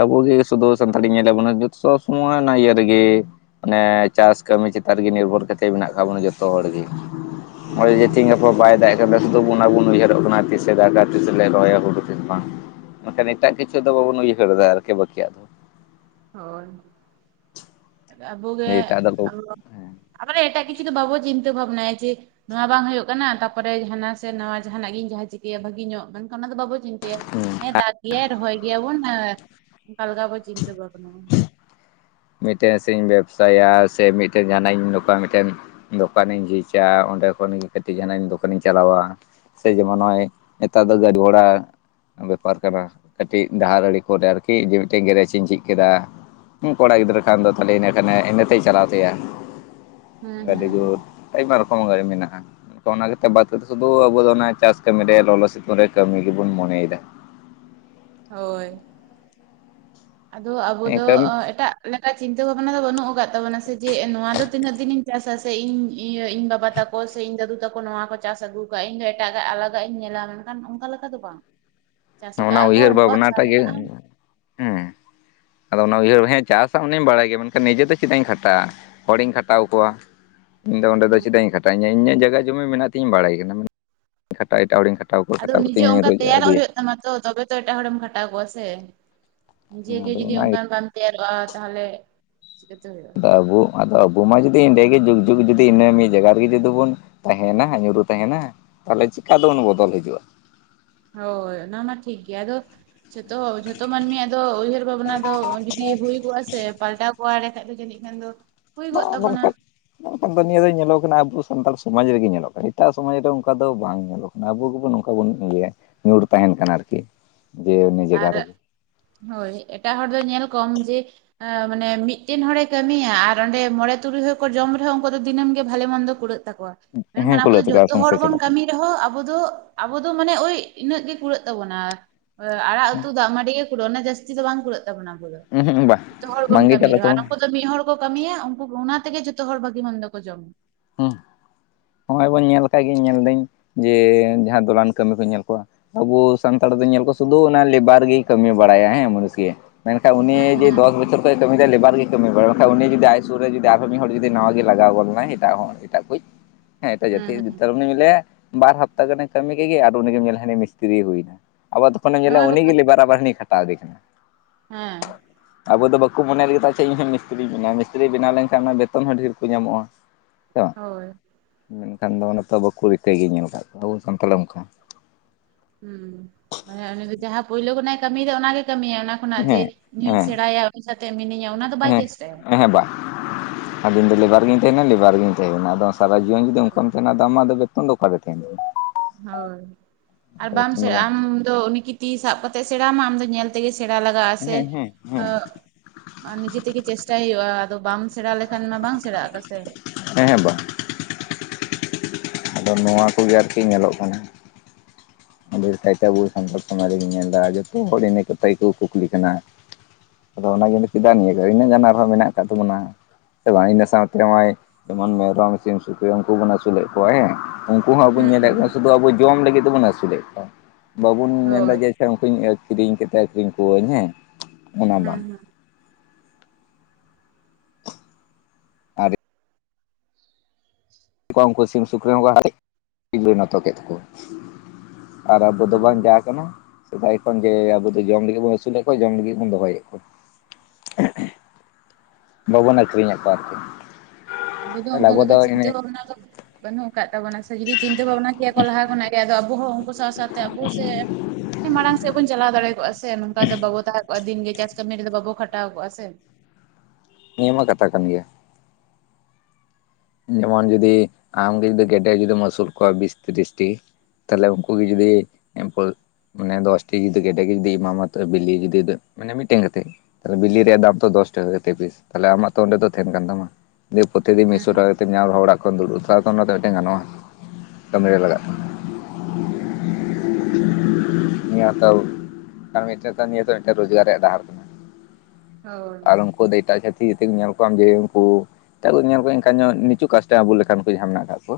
ᱟᱵᱚ ᱜᱮ ᱥᱩᱫᱩ ᱥᱟᱱᱛᱟᱲᱤ ᱧᱮᱞ ᱟᱵᱚᱱᱟ ᱡᱚᱛᱚ ᱥᱚᱵ ᱥᱚᱢᱚᱭ ᱚᱱᱟ ᱤᱭᱟᱹ ᱨᱮ ᱜᱮ ᱢᱟᱱᱮ ᱪᱟᱥ ᱠᱟᱹᱢᱤ ᱪᱮᱛᱟᱱ ᱨᱮ ᱜᱮ ᱱᱤᱨᱵᱷᱚᱨ ᱠᱟᱛᱮᱫ ᱢᱮᱱᱟᱜ ᱠᱟᱫ ᱵᱚᱱᱟ ᱡᱚᱛᱚ ᱦᱚᱲ ᱜᱮ, ᱦᱩᱸ ᱱᱚᱜᱼᱚᱭ ᱡᱮ ᱦᱩᱸ ᱛᱤᱦᱤᱧ ᱜᱟᱯᱟ ᱵᱟᱭ ᱫᱟᱜ ᱟᱠᱟᱫᱟ ᱥᱩᱫᱩ ᱚᱱᱟ ᱵᱚᱱ ᱩᱭᱦᱟᱹᱨᱚᱜ ᱠᱟᱱᱟ ᱛᱤᱥᱮ ᱫᱟᱜᱟ ᱛᱤᱥᱮ ᱞᱮ ᱨᱚᱦᱭᱟ ᱦᱩᱲᱩᱼᱼ ᱥᱮ ᱪᱮᱫ ᱵᱟᱝ ᱢᱮᱱ ᱠᱷᱟᱱ ᱮᱴᱟᱜ ᱠᱤᱪᱷᱩ ᱫᱚ ᱵᱟᱵᱚᱱ ᱩᱭᱦᱟᱹᱨ ᱮᱫᱟ ᱟᱨᱠᱤ ᱵᱟᱹᱠᱤᱭᱟᱜ ᱫᱚ, ᱦᱳᱭ, ᱟᱵᱳ ᱜᱮ ᱡᱮ ᱮᱴᱟᱜ ᱫᱚ ᱦᱮᱸ ᱟᱵᱚ ᱮᱴᱟᱜ ᱠᱤᱪᱷᱩ ᱫᱚ ᱵᱟᱵᱚ ᱪᱤᱱᱛᱟᱹ ᱵᱷᱷᱟᱵᱽᱱᱟᱭ ᱡᱮᱼᱼ ᱱᱚᱣᱟ ᱵᱟᱝ ᱦᱳᱭᱳᱜ ᱠᱟᱱᱟ ᱛᱟᱯᱚᱨᱮ ᱡᱷᱟᱱᱟ ᱥᱮ ᱱᱟᱣᱟ ᱡᱟᱦᱟᱸ ᱱᱟᱜ ᱜᱤᱧ ᱡᱟᱦᱟ ᱪᱤᱠᱟᱹᱭᱟ ᱵᱷᱟᱹᱜᱤ ᱧᱚᱜ ᱢᱮᱱ ᱠᱷᱟᱱ ᱚᱱᱟ ᱫᱚ ᱵᱟᱵᱚ ᱪᱤᱱᱛ ᱦᱮᱸ, ᱫᱟᱜ ᱜᱮᱭᱟᱭ ᱨᱚᱦᱚᱭ ᱜᱮᱭᱟ ᱵᱚᱱ ᱚᱝᱠᱟ ᱞᱮᱠᱟ ᱵᱚᱱ ᱪᱤᱱᱛᱟᱹ ᱵᱷᱟᱵᱱᱟᱭᱟ ᱾ ᱢᱤᱫ ᱴᱮᱱ ᱥᱮᱧ ᱵᱮᱵᱥᱟᱭᱟ ᱥᱮ ᱢᱤᱫ ᱴᱮᱱ ᱡᱟᱦᱟᱱᱟᱜ ᱤᱧ ᱱᱚᱝᱠᱟ ᱢᱤᱫ ᱴᱮᱱᱼᱼ ᱫᱚᱠᱟᱱᱤᱧ ᱡᱷᱤᱡᱟ ᱚᱸᱰᱮ ᱠᱷᱚᱱ ᱜᱮ ᱠᱟᱹᱴᱤᱡ ᱡᱟᱦᱟᱱᱟᱜ ᱤᱧ ᱫᱚᱠᱟᱱᱤᱧ ᱪᱟᱞᱟᱣᱟ ᱾ ᱥᱮ ᱡᱮᱢᱚᱱ ᱱᱚᱜᱼᱚᱭ ᱱᱮᱛᱟᱨ ᱫᱚ ᱜᱟᱹᱰᱤ ᱜᱷᱚᱲᱟ, ᱵᱮᱯᱟᱨ ᱠᱟᱱᱟ ᱠᱟᱹᱴᱤᱡ ᱰᱟᱦᱟᱨ ᱟᱹᱲᱮ ᱠᱚᱨᱮ ᱟᱨᱠᱤ ᱡᱮ ᱢᱤᱫ ᱴᱮᱱ ᱜᱮᱨᱮᱡ ᱤᱧ ᱡᱷᱤᱡ ᱠᱮᱫᱟ ᱾ ᱠᱚᱲᱟ ᱜᱤᱫᱽᱨᱟᱹ ᱠᱷᱟᱱ ᱫᱚ ᱛᱟᱦᱚᱞᱮ ᱤᱱᱟᱹ ᱠᱷᱟᱱᱮ ᱤᱱᱟᱹᱛᱮᱭ ᱪᱟᱞᱟᱣ ᱛᱟᱭᱟ ᱦᱩᱸ ᱟᱹᱰᱤ ᱦᱩᱸ ᱦᱩᱸ ᱡᱳᱨ, ᱟᱭᱢᱟ ᱨᱚᱠᱚᱢ ᱜᱟᱹᱲᱤ ᱢᱮᱱᱟᱜᱼᱟ᱾ ᱛᱚ ᱚᱱᱟ ᱠᱟᱛᱮ ᱵᱟᱫᱽ ᱠᱟᱛᱮ ᱥᱩᱫᱷᱩ ᱟᱵᱚ ᱚᱱᱟ ᱪᱟᱥ ᱠᱟᱹᱢᱤ ᱨᱮ ᱞᱚᱞᱚ ᱥᱤᱛᱩᱝ ᱨᱮ ᱠᱟᱹᱢᱤ ᱜᱮᱵᱚᱱ ᱢᱚᱱᱮ ᱭᱮᱫᱟ ᱾ ᱦᱳᱭ, ᱟᱫᱚ ᱟᱵᱚ ᱫᱚ ᱮᱱᱠᱷᱟᱱ ᱮᱴᱟᱜ ᱞᱮᱠᱟ ᱪᱤᱱᱛᱟᱹ ᱵᱷᱟᱵᱽᱱᱟ ᱫᱚ ᱵᱟᱹᱱᱩᱜ ᱟᱠᱟᱫ ᱛᱟᱵᱚᱱᱟ ᱥᱮ ᱡᱮ ᱱᱚᱣᱟ ᱫᱚ ᱛᱤᱱᱟᱹᱜ ᱫᱤᱱᱤᱧ ᱪᱟᱥᱟ ᱾ ᱥᱮ ᱤᱧ ᱤᱭᱟᱹ ᱤᱧ ᱵᱟᱵᱟ ᱛᱟᱠᱚ ᱥᱮ ᱤᱧ ᱫᱟᱫᱩ ᱛᱟᱠᱚ ᱱᱚᱣᱟ ᱠᱚ ᱪᱟᱥ ᱟᱹᱜᱩ ᱟᱠᱟᱫᱼᱟ, ᱤᱧ ᱫᱚ ᱮᱴᱟᱜ ᱟᱞᱟᱫᱟᱜ ᱤᱧ ᱧᱮᱞᱟ ᱾ ᱠᱷᱟᱱ ᱚᱝᱠᱟ ᱞᱮᱠᱟ ᱫᱚ ᱵᱟᱝ ᱪᱟᱥ ᱟᱠᱟᱜᱼᱟ ᱠᱚ ᱩᱱᱠᱩᱣᱟᱜ ᱦᱟᱥᱟ ᱢᱮᱱᱟᱜᱼᱟ ᱾ ᱦᱩᱸ, ᱟᱫᱚ ᱚᱱᱟ ᱩᱭᱦᱟᱹᱨ ᱦᱮᱸ ᱪᱟᱥᱟ ᱩᱱᱤᱧ ᱵᱟᱲᱟᱭ ᱜᱮᱭᱟ ᱢᱮᱱ ᱠᱷᱟᱱ ᱱᱤᱡᱮ ᱛᱮ ᱪᱮᱫᱟᱜ ᱤᱧ ᱠᱷᱟᱴᱟᱜᱼᱟ ᱾ ᱦᱚᱲᱤᱧ ᱠᱷᱟᱴᱟᱣ ᱠᱚᱣᱟ, ᱤᱧ ᱫᱚ ᱚᱸᱰᱮ ᱫᱚ ᱪᱮᱫᱟᱜ ᱤᱧ ᱠᱷᱟᱴᱟᱜᱼᱟ, ᱤᱧᱟ ᱤᱧᱟᱹᱜ ᱡᱟᱭᱜᱟ ᱡᱩᱢᱤ ᱢᱮᱱᱟᱜ ᱛᱤᱧ ᱵᱟᱲᱟᱭ ᱠᱟᱱᱟ ᱾ ᱠᱷᱟᱴᱟᱣ ᱮᱴᱟᱜ ᱦᱚᱲᱤᱧ ᱠᱷᱟᱴᱟᱣ ᱠᱚᱣᱟ ᱠᱷᱟᱴᱟᱣ ᱠᱟᱛᱮᱧ ᱨᱚᱡᱜᱟᱨ ᱟᱹᱜᱩᱭᱟ ᱾ ᱢᱟᱛᱚ ᱛᱚᱵᱮ ᱛᱚ ᱮᱴᱟᱜ ᱦᱚᱲᱮᱢ ᱠᱷᱟᱴᱟᱣ ᱠᱚᱣᱟ ᱥᱮ ᱱᱤᱡ ᱜᱮ ᱟᱫᱚ ᱡᱩᱫᱤ ᱚᱱᱟ ᱚᱝᱠᱟ ᱵᱟᱢ [inaudible] ᱛᱟᱦᱞᱮ ᱪᱤᱠᱟᱹᱛᱮ ᱦᱳᱭᱳᱜ-ᱟ᱾ ᱟᱫᱚ ᱟᱵᱚ ᱟᱫᱚ ᱢᱟ ᱡᱩᱫᱤ ᱮᱸᱰᱮᱜᱮ ᱡᱩᱜᱽ ᱡᱩᱜᱽ ᱡᱩᱫᱤ ᱤᱱᱟᱹ ᱢᱤᱫ ᱡᱟᱭᱜᱟ ᱨᱮ ᱜᱮ ᱡᱩᱫᱤ ᱵᱚᱱ ᱛᱟᱸᱦᱮᱱᱟ ᱧᱩᱨᱩ ᱛᱟᱸᱦᱮᱱᱟ ᱛᱟᱦᱚᱞᱮ ᱪᱮᱠᱟ ᱛᱮ ᱵᱚᱱ ᱵᱚᱫᱚᱞ ᱦᱤᱡᱩᱜᱼᱟ? ᱦᱳᱭ, ᱚᱱᱟ ᱢᱟ ᱴᱷᱤᱠ ᱜᱮᱭᱟ ᱟᱫᱚ ᱡᱷᱚᱛᱚ ᱡᱷᱚᱛᱚ ᱢᱟᱹᱱᱢᱤᱭᱟᱜ ᱫᱚ ᱩᱭᱦᱟᱹᱨ ᱵᱷᱟᱵᱽᱱᱟ ᱫᱚ ᱡᱩᱫᱤ ᱦᱩᱭ ᱠᱚᱜ-ᱟ ᱥᱮ ᱯᱟᱞᱴᱟᱣ ᱠᱚᱜ-ᱟ ᱮᱸᱰᱮ ᱠᱷᱟᱡ ᱫᱚ ᱡᱟᱹᱱᱤᱡ ᱠᱷᱟᱡ ᱫᱚ᱾ ᱦᱩᱭ ᱠᱚᱜ ᱛᱟᱵᱚᱱᱟ ᱦᱚᱸᱜ-ᱚᱭ ᱜᱚᱝᱠᱮ᱾ ᱱᱤᱭᱟᱹ ᱫᱚ ᱧᱮᱞᱚᱜ ᱠᱟᱱᱟ ᱟᱵᱚ ᱥᱟᱱᱛᱟᱲ ᱥᱚᱢᱟᱡᱽ ᱨᱮᱜᱮ ᱧᱮᱞᱚᱜ-ᱟ, ᱮᱴᱟᱜ ᱥᱚᱢᱟᱡᱽ ᱨᱮ ᱚᱱᱠᱟ ᱫᱚ ᱵᱟᱝ ᱧᱮᱞᱚᱜ᱾ ᱟᱵᱚ ᱜᱮᱵᱚᱱ ᱱᱚᱝᱠᱟ ᱵᱚᱱ ᱤᱭᱟᱹ ᱭᱟ, ᱧᱩᱨ ᱛᱟᱸᱦᱮᱱ ᱠᱟᱱᱟ ᱟᱨᱠᱤ ᱡᱮ, ᱤᱱᱟᱹ ᱡᱟᱭᱜᱟ ᱟᱨ ᱨᱮᱜᱮ᱾ ᱦᱳᱭ, ᱮᱴᱟᱜ ᱦᱚᱲ ᱫᱚ ᱧᱮᱞ ᱠᱚᱢ ᱡᱮ ᱢᱟᱱᱮ ᱢᱤᱫᱴᱮᱱ ᱦᱚᱲᱮ ᱠᱟᱹᱢᱤᱭᱟ ᱟᱨ ᱚᱸᱰᱮ ᱢᱚᱬᱮᱸ ᱛᱩᱨᱩᱭ ᱦᱚᱲᱠᱚ ᱡᱚᱢ ᱨᱮᱦᱚᱸ ᱩᱱᱠᱩᱣᱟᱜ ᱫᱚ ᱫᱤᱱᱟᱹᱢ ᱜᱮ ᱵᱷᱟᱞᱮ ᱢᱚᱱᱫᱚ᱾ ᱠᱩᱲᱟᱹᱜ ᱛᱟᱠᱚᱣᱟ, ᱦᱮᱸ ᱢᱮᱱᱠᱷᱟᱱ ᱟᱵᱚ ᱠᱷᱩᱞᱟᱹᱣ ᱫᱚ ᱛᱟᱠᱚᱣᱟ ᱡᱚᱛᱚ ᱦᱚᱲ ᱥᱚᱝᱥᱟᱨ ᱵᱚᱱ ᱪᱟᱞᱟᱜ ᱠᱟᱹᱢᱤ ᱨᱮᱸᱦᱚ ᱟᱵᱚ ᱫᱚ ᱟᱵᱚ ᱫᱚ ᱢᱟᱱᱮ ᱳᱭ ᱤᱱᱟᱹᱜ ᱜᱮ ᱠᱩᱲᱟᱹᱜ ᱛᱟᱵᱚᱱᱟ᱾ ᱟᱲᱟᱜ ᱩᱛᱩ ᱫᱟᱜ ᱢᱟᱹᱰᱤ ᱜᱮ ᱠᱩᱲᱟᱹᱜᱼᱟ, ᱚᱱᱟ ᱡᱟᱹᱥᱛᱤ ᱫᱚ ᱵᱟᱝ ᱠᱩᱲᱟᱹᱜ ᱛᱵᱚᱱᱟ ᱟᱵᱚ ᱫᱚ᱾ ᱩᱸᱦᱩᱜ ᱵᱟ ᱡᱷᱚᱛᱚ ᱦᱚᱲ ᱵᱚᱱ ᱵᱟᱝᱜᱮ ᱠᱟᱹᱢᱤ ᱪᱟᱞᱟᱜ ᱨᱮᱦᱚᱸ ᱟᱨ ᱛᱟᱵᱚᱱᱟ ᱩᱱ ᱠᱩ ᱫᱚ ᱢᱤᱫ ᱦᱚᱲ ᱠᱟᱹᱢᱤᱭᱟ ᱩᱱᱠᱩ ᱚᱱᱟ ᱛᱮᱜᱮ ᱡᱷᱚᱛᱚ ᱦᱚᱲ ᱵᱷᱟᱹᱜᱤ ᱢᱚᱱᱫᱚ ᱠᱚ ᱡᱚᱢᱟ᱾ ᱦᱩᱸ, ᱦᱚᱸᱜ-ᱚᱭ ᱵᱚᱱ ᱧᱮᱞ ᱠᱟᱜ ᱜᱤᱭᱟᱹᱧ ᱧᱮᱞᱫᱟᱹᱧ ᱡᱮ, ᱡᱟᱦᱟᱸ ᱫᱚᱞᱟᱱ ᱠᱟᱹᱢᱤ ᱠᱩᱧ ᱧᱮᱞ ᱠᱚᱣᱟ᱾ ᱟᱵᱚ ᱥᱟᱱᱛᱟᱲ ᱫᱚ ᱧᱮᱞ ᱠᱚ ᱥᱩᱫᱷᱩ ᱚᱱᱟ ᱞᱮᱵᱟᱨ ᱜᱮᱭ ᱠᱟᱹᱢᱤ ᱵᱟᱲᱟᱭᱟ ᱦᱮᱸ ᱢᱩᱱᱤᱥ ᱜᱮ᱾ ᱢᱮᱱᱠᱷᱟᱱ ᱩᱱᱤ ᱦᱩᱸ ᱦᱩᱸ ᱡᱮ ᱫᱚᱥ ᱵᱚᱪᱷᱚᱨ [unintelligible] ᱩᱱᱤ ᱫᱚ ᱞᱮᱵᱟᱨ ᱜᱮᱭ ᱠᱟᱹᱢᱤ ᱵᱟᱲᱟᱭᱟ, ᱵᱟᱠᱷᱟᱡ ᱩᱱᱤ ᱡᱩᱫᱤ ᱟᱡ ᱥᱩᱨ ᱨᱮ ᱡᱩᱫᱤ ᱟᱨᱦᱚᱸ ᱢᱤᱫ ᱦᱚᱲ ᱡᱩᱫᱤ ᱱᱟᱣᱟ ᱜᱮ ᱞᱟᱜᱟᱣ ᱜᱚᱫ ᱮᱱᱟᱭ ᱮᱴᱟᱜ ᱦᱚᱲ ᱮᱴᱟᱜ ᱠᱩᱡ ᱦᱮᱸ ᱮᱴᱟᱜ ᱡᱟᱹᱛᱤ ᱦᱩᱸ ᱦᱩᱸ ᱩᱱᱤ ᱞᱟᱹᱭᱟ ᱵᱟᱨ ᱦᱟᱯᱛᱟ ᱜᱟᱱᱮ ᱠᱟᱹᱢᱤ ᱠᱮᱜᱮᱭᱟ ᱟᱨ ᱩᱱᱤ ᱜᱮᱢ ᱧᱮᱞᱟ ᱦᱟᱹᱱᱤ ᱢᱤᱥᱛᱤᱨᱤ ᱦᱩᱭᱱᱟ ᱟᱵᱟᱨ ᱛᱚᱠᱷᱚᱱᱮᱢ ᱦᱩᱸ ᱧᱮᱞᱟ ᱦᱳᱭ ᱩᱱᱤᱜᱮ ᱵᱟᱠᱷᱟᱡ ᱞᱮᱵᱟᱨ ᱟᱵᱟᱨ ᱦᱟᱱᱤ ᱠᱷᱟᱴᱟᱣ ᱫᱮ ᱠᱟᱱᱟ᱾ ᱦᱮᱸ᱾ ᱟᱵᱚ ᱫᱚ ᱵᱟᱠᱚ ᱢᱚᱱᱮ ᱞᱮᱫᱟ ᱡᱮ ᱤᱧ ᱦᱚᱸ ᱢᱤᱥᱛᱨᱤᱧ ᱵᱮᱱᱟᱣᱟ, ᱢᱤᱥᱛᱨᱤ ᱵᱮᱱᱟᱣ ᱞᱮᱱᱠᱷᱟᱱ ᱚᱱᱟ ᱵᱮᱛᱚᱱ ᱦᱚᱸ ᱰᱷᱮᱨ ᱠᱚ ᱧᱟᱢᱚᱜ-ᱟ᱾ ᱦᱮᱸᱥᱮ ᱵᱟᱝ? ᱦᱳᱭ ᱢᱮᱱᱠᱷᱟᱱ ᱫᱚ ᱱᱮᱛᱟᱨ ᱵᱟᱠᱚ ᱨᱤᱠᱟᱹᱭ ᱜᱮᱭᱟ ᱧᱮᱞ ᱟᱠᱟᱫ ᱠᱚᱣᱟ ᱟᱵᱚ ᱥᱟᱱᱛᱟᱲ ᱚᱱᱠᱟ᱾ ᱦᱩᱸ, ᱩᱱᱤ ᱫᱚ ᱡᱟᱦᱟᱸ ᱯᱳᱭᱞᱳ ᱠᱷᱚᱱᱟᱜ ᱮ ᱠᱟᱹᱢᱤᱭᱟ ᱚᱱᱟᱜᱮ ᱠᱟᱹᱢᱤᱭᱟ ᱚᱱᱟ ᱠᱷᱚᱱᱟᱜ ᱡᱮ ᱦᱮᱸ ᱤᱧᱦᱩᱧ ᱦᱮᱸ ᱥᱮᱬᱟᱭᱟ ᱩᱱᱤ ᱥᱟᱛᱮ ᱢᱤᱱᱟᱹᱧᱟ ᱚᱱᱟ ᱫᱚ ᱵᱟᱭ ᱪᱮᱥᱴᱟᱭᱟ᱾ ᱟᱫᱚ ᱤᱧ ᱫᱚ ᱞᱮᱵᱟᱨ ᱜᱤᱧ ᱛᱟᱸᱦᱮᱱᱟ ᱞᱮᱵᱟᱨ ᱜᱤᱧ ᱛᱟᱦᱮᱸᱮᱱᱟ, ᱟᱫᱚ ᱥᱟᱨᱟ ᱡᱤᱭᱚᱱ ᱡᱩᱫᱤ ᱚᱱᱠᱟᱢ ᱛᱟᱸᱦᱮᱱᱟ ᱟᱢᱟᱜ ᱫᱚ ᱵᱮᱛᱚᱱ ᱫᱚ ᱚᱠᱟᱨᱮ ᱛᱟᱸᱦᱮᱱ ᱛᱟᱢᱟ᱾ ᱦᱳᱭ, ᱟᱨ ᱵᱟᱢ ᱵᱮᱛᱚᱱ ᱥᱮ ᱫᱚ ᱵᱟᱝ ᱟᱢ ᱫᱚ ᱩᱱᱤᱠᱤ ᱛᱤ ᱥᱟᱵ ᱠᱟᱛᱮ ᱮ ᱥᱮᱬᱟ ᱟᱢᱟ ᱟᱢ ᱫᱚ ᱧᱮᱞ ᱛᱮᱜᱮ ᱥᱮᱬᱟ ᱞᱟᱜᱟᱜ-ᱟ ᱥᱮ᱾ ᱦᱮᱸ ᱦᱮᱸ ᱦᱮᱸ ᱟᱹᱜ ᱱᱤᱡᱮ ᱛᱮᱜᱮ ᱪᱮᱥᱴᱟᱭ ᱦᱩᱭᱩᱜ-ᱟ᱾ ᱟᱫᱚ ᱵᱟᱢ ᱥᱮᱬᱟ ᱞᱮᱠᱷᱟᱱ ᱢᱟ ᱵᱟᱝ ᱥᱮᱬᱟᱜ ᱠᱟᱱᱟ ᱥᱮ᱾ ᱦᱮᱸ ᱦᱮᱸ ᱵᱟ᱾ ᱟᱫᱚ ᱱᱚᱣᱟ ᱠᱚᱜᱮ ᱟᱨᱠᱤ ᱧᱮᱞᱚᱜ ᱠᱟᱱᱟ᱾ [unintelligible] ᱰᱷᱮᱨ ᱠᱟᱭᱛᱮ ᱟᱵᱚ ᱥᱟᱱᱛᱟᱲ ᱥᱚᱢᱟᱡᱽ ᱨᱮᱜᱮᱧ ᱧᱮᱞ ᱫᱟ ᱡᱷᱚᱛᱚ ᱦᱚᱲ ᱜᱮ ᱤᱱᱟᱹ ᱠᱟᱛᱷᱟ ᱜᱮᱠᱚ ᱠᱩᱠᱞᱤ ᱠᱟᱱᱟ᱾ ᱟᱫᱚ ᱚᱱᱟ ᱜᱮ ᱪᱮᱫᱟᱜ ᱱᱤᱭᱟᱹᱜᱮ ᱤᱱᱟᱹᱜ ᱜᱟᱱ ᱟᱨᱦᱚᱸ ᱢᱮᱱᱟᱜ ᱟᱠᱟᱫ ᱛᱟᱵᱚᱱᱟ᱾ ᱦᱮᱸᱥᱮ ᱵᱟᱝ ᱤᱱᱟᱹ ᱥᱟᱶᱛᱮ ᱱᱚᱜ-ᱚᱭ ᱡᱮᱢᱚᱱ ᱢᱮᱨᱚᱢ ᱥᱤᱢ ᱥᱩᱠᱨᱤ ᱩᱱᱠᱩ ᱵᱚᱱ ᱟᱹᱥᱩᱞᱮᱫ ᱠᱚᱣᱟ ᱦᱮᱸ ᱩᱱᱠᱩ ᱦᱚᱸ ᱟᱵᱚᱧ ᱦᱮᱸ ᱧᱮᱞᱮᱫ ᱦᱮᱸ ᱠᱚᱣᱟ ᱥᱩᱫᱷᱩ ᱟᱵᱚ ᱡᱚᱢ ᱞᱟᱹᱜᱤᱫ ᱛᱮᱵᱚᱱ ᱟᱹᱥᱩᱞᱮᱫ ᱠᱚᱣᱟ᱾ ᱵᱟᱵᱚᱱ ᱢᱮᱱ ᱮᱫᱟ ᱦᱳᱭ ᱡᱮ, ᱟᱪᱪᱷᱟ ᱩᱱᱠᱩᱧ ᱠᱤᱨᱤᱧ ᱠᱟᱛᱮ ᱟᱹᱠᱷᱨᱤᱧ ᱠᱚᱣᱟᱹᱧ ᱦᱮᱸ᱾ ᱚᱱᱟ ᱵᱟᱝ ᱦᱮᱸ᱾ ᱟᱨ [unintelligible] ᱩᱱᱠᱩ ᱥᱤᱢ ᱥᱩᱠᱨᱤ ᱦᱚᱸᱠᱚ ᱦᱟᱞᱮᱡ ᱯᱚᱨᱤ ᱱᱚᱛᱚ ᱠᱮᱫ ᱠᱚᱣᱟ᱾ ᱟᱨ ᱟᱵᱚ ᱫᱚ ᱦᱮᱸ ᱵᱟᱝ ᱡᱟ ᱠᱟᱱᱟ ᱥᱮᱫᱟᱭ ᱠᱷᱚᱱ ᱡᱮ ᱟᱵᱚ ᱡᱚᱢ ᱞᱟᱹᱜᱤᱫ ᱵᱚᱱ ᱟᱹᱥᱩᱞᱮᱫ ᱠᱚᱣᱟ, ᱡᱚᱢ ᱞᱟᱹᱜᱤᱫ ᱵᱚᱱ ᱫᱚᱦᱚᱭᱮᱫ ᱠᱚᱣᱟ᱾ ᱵᱟᱵᱚᱱ ᱟᱹᱠᱷᱨᱤᱧᱮᱫ ᱠᱚᱣᱟ ᱟᱨᱠᱤ᱾ ᱟᱵᱚ ᱫᱚ ᱚᱱᱠᱟ ᱞᱮᱠᱟ ᱪᱤᱱᱛᱟᱹ ᱵᱷᱟᱵᱽᱱᱟ ᱫᱚ ᱵᱟᱹᱱᱩᱜ ᱟᱠᱟᱫ ᱛᱟᱵᱚᱱᱟ ᱥᱮ, ᱡᱩᱫᱤ ᱪᱤᱱᱛᱟᱹ ᱵᱷᱟᱵᱱᱟ ᱠᱮᱭᱟ ᱠᱚ ᱞᱟᱦᱟ ᱠᱷᱚᱱᱟᱜ ᱜᱮ ᱟᱫᱚ ᱦᱚᱸ ᱩᱱᱠᱩ ᱥᱟᱶ ᱥᱟᱶᱛᱮ ᱟᱵᱚ ᱥᱮ ᱢᱟᱲᱟᱝ ᱥᱮᱜ ᱵᱚᱱ ᱪᱟᱞᱟᱣ ᱫᱟᱲᱮ ᱠᱚᱜ-ᱟ ᱥᱮ, ᱱᱚᱝᱠᱟ ᱫᱚ ᱵᱟᱵᱚ ᱛᱟᱦᱮᱸ ᱠᱚᱜ-ᱟ ᱫᱤᱱ ᱜᱮ ᱪᱟᱥ ᱠᱟᱹᱢᱤ ᱨᱮᱫᱚ ᱵᱟᱵᱚ ᱠᱷᱟᱴᱟᱣ ᱠᱚᱜ-ᱟ ᱥᱮ᱾ ᱱᱤᱭᱟᱹ ᱢᱟ ᱠᱟᱛᱷᱟ ᱠᱟᱱ ᱜᱮᱭᱟ᱾ ᱡᱮᱢᱚᱱ ᱡᱩᱫᱤ ᱟᱢᱜᱮ ᱡᱩᱫᱤ ᱜᱮᱰᱮ ᱡᱩᱫᱤᱢ ᱟᱹᱥᱩᱞ ᱠᱚᱣᱟ ᱵᱤᱥ ᱛᱤᱨᱤᱥᱴᱤ᱾ ᱛᱟᱦᱚᱞᱮ ᱩᱱᱠᱩ ᱜᱮ ᱡᱩᱫᱤ ᱮᱢᱯᱟᱹᱼᱼ ᱢᱟᱱᱮ ᱫᱚᱥ ᱴᱤ ᱡᱩᱫᱤ ᱜᱮᱰᱮ ᱜᱮ ᱡᱩᱫᱤ ᱮᱢᱟᱢᱟ ᱛᱚ ᱵᱤᱞᱤ ᱡᱩᱫᱤ ᱢᱟᱱᱮ ᱢᱤᱫᱴᱮᱱ ᱠᱟᱛᱮᱜ᱾ ᱛᱟᱞᱮ ᱵᱤᱞᱤ ᱨᱮᱭᱟᱜ ᱫᱟᱢ ᱛᱚ ᱫᱚᱥ ᱴᱟᱠᱟ ᱠᱟᱛᱮᱜ ᱯᱤᱥ ᱛᱟᱦᱞᱮ ᱟᱢᱟᱜ ᱛᱚ ᱚᱸᱰᱮ ᱫᱚ ᱛᱟᱦᱮᱱ ᱠᱟᱱ ᱛᱟᱢᱟ᱾ ᱫᱤᱭᱮ ᱯᱨᱚᱛᱤᱫᱤᱱ ᱢᱤᱫᱥᱚ ᱦᱮᱸ ᱴᱟᱠᱟ ᱧᱟᱢ ᱨᱮᱦᱚᱸ ᱚᱲᱟᱜ ᱠᱷᱚᱱ ᱫᱩᱲᱩᱵ ᱥᱟᱣ ᱠᱷᱚᱱ ᱱᱚᱛᱮ ᱢᱤᱫᱴᱮᱱ ᱜᱟᱱᱚᱜᱼᱟ᱾ ᱠᱟᱹᱢᱤ ᱨᱮ ᱞᱟᱜᱟᱜ ᱠᱟᱱᱟ᱾ ᱱᱤᱭᱟᱹ ᱦᱚᱛᱟᱣ ᱠᱟᱢᱤ ᱟᱛᱮ ᱠᱟᱢᱤ ᱟᱛᱮ ᱢᱤᱫᱴᱮᱡ ᱨᱳᱡᱽᱜᱟᱨ ᱨᱮᱭᱟᱜ ᱰᱟᱦᱟᱨ ᱠᱟᱱᱟ᱾ ᱦᱳᱭ ᱟᱨ ᱩᱱᱠᱩ ᱫᱚ ᱮᱴᱟᱜ ᱡᱷᱟᱹᱛᱤ ᱮᱛᱮᱢ ᱧᱮᱞ ᱠᱚᱣᱟᱢ ᱡᱮ ᱩᱱᱠᱩ ᱮᱴᱟᱜ ᱠᱚ ᱧᱮᱞ ᱠᱚᱣᱟ ᱮᱱᱠᱷᱟᱱ ᱧᱚᱜ ᱱᱤ ᱠᱤᱪᱷᱩ ᱠᱟᱥᱴᱮ ᱟᱵᱚ ᱞᱮᱠᱟᱱ ᱠᱚ ᱡᱟᱦᱟᱸ ᱢᱮᱱᱟᱜ ᱠᱟᱜ ᱠᱚᱣᱟ